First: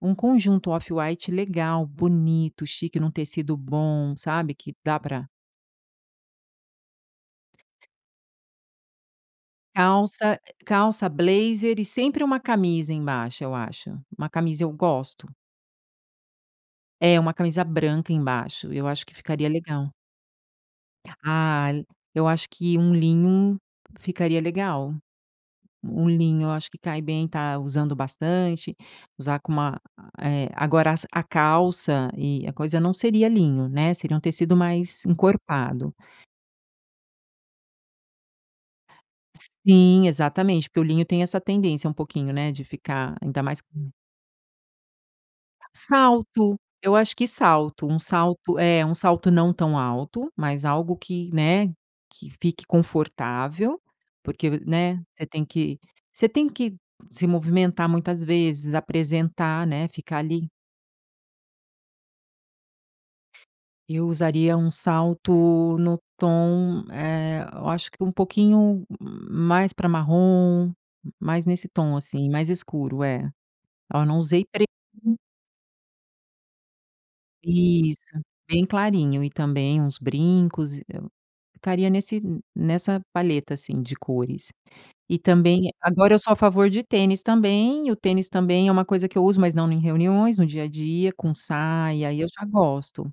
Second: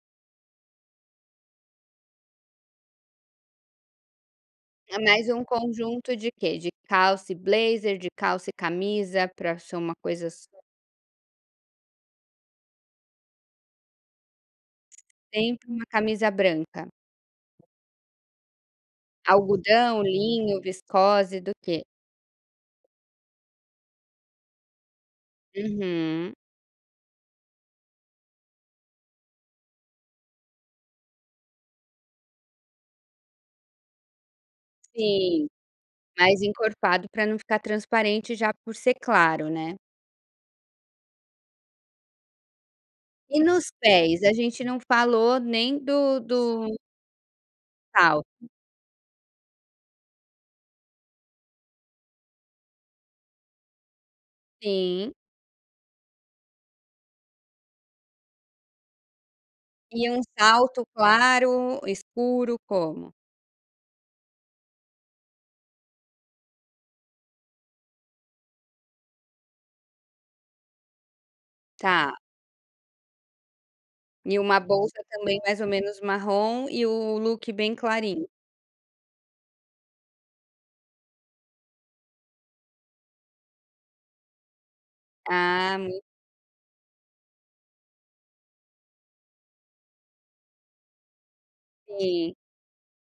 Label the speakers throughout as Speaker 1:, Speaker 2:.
Speaker 1: Um conjunto off-white legal, bonito, chique em um tecido bom, sabe, que
Speaker 2: É,
Speaker 1: dá
Speaker 2: mais
Speaker 1: para
Speaker 2: um conjunto de quê? De calça e blazer, de calça e camisa para ser uma coisa
Speaker 1: Calça
Speaker 2: assim?
Speaker 1: calça blazer e sempre uma camisa embaixo eu acho. Uma camisa eu gosto.
Speaker 2: Sempre uma camisa branca?
Speaker 1: É, uma camisa branca embaixo. Eu acho que ficaria legal.
Speaker 2: Algodão, linho, viscose, do
Speaker 1: Ah,
Speaker 2: quê?
Speaker 1: eu acho que um linho ficaria legal. Um
Speaker 2: Uhum.
Speaker 1: linho eu acho que cai bem, está usando bastante. Usar com uma, eh agora es a calça e a coisa não seria linho, né, seria um tecido mais
Speaker 2: Sim,
Speaker 1: encorpado.
Speaker 2: mais encorpado para não ficar transparente já por ser claro, né.
Speaker 1: Sim, exatamente, porque o linho tem essa tendência um pouquinho, né, de ficar
Speaker 2: E
Speaker 1: ainda mais
Speaker 2: nos
Speaker 1: Hum?
Speaker 2: pés, a gente não falou nem do
Speaker 1: Salto,
Speaker 2: do
Speaker 1: eu acho que salto. Um
Speaker 2: Salto.
Speaker 1: salto É, um salto não tão alto, mas algo que, né, que fique confortável, porque, né,
Speaker 2: Sim.
Speaker 1: você tem que você tem que se movimentar muitas vezes, apresentar, né,
Speaker 2: E
Speaker 1: ficar
Speaker 2: um
Speaker 1: ali.
Speaker 2: salto claro, escuro, como?
Speaker 1: Eu usaria um salto no tom, eh, eu acho que um pouquinho mais para marrom, mais nesse tom
Speaker 2: Tá.
Speaker 1: assim, mais escuro. É. Oh, não
Speaker 2: E
Speaker 1: usei
Speaker 2: uma
Speaker 1: pre
Speaker 2: bolsa
Speaker 1: [unintelligible]
Speaker 2: também mais ou menos marrom, e o look bem
Speaker 1: Isso.
Speaker 2: clarinho?
Speaker 1: Bem clarinho e também uns brincos ficaria nesse n nessa palheta assim de cores. E também
Speaker 2: Ah, m
Speaker 1: agora eu sou a favor de tênis também, e o tênis também é uma coisa que eu uso, mas não em reuniões, no dia a dia, com saia e aí eu
Speaker 2: Sim.
Speaker 1: já gosto,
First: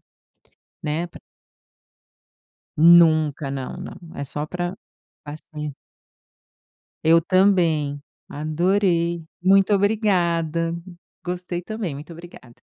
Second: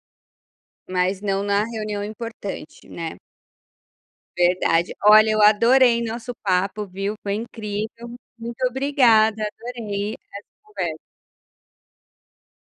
Speaker 1: né,
Speaker 2: Mas
Speaker 1: para
Speaker 2: não na reunião importante, né?
Speaker 1: Nunca, não, não. É só para
Speaker 2: Verdade, olha, eu
Speaker 1: sair.
Speaker 2: adorei nosso papo, viu,
Speaker 1: Eu
Speaker 2: foi
Speaker 1: também.
Speaker 2: incrível, muito
Speaker 1: Adorei.
Speaker 2: obrigada,
Speaker 1: Muito
Speaker 2: adorei essa
Speaker 1: obrigada.
Speaker 2: conversa.
Speaker 1: Gostei também, muito obrigada.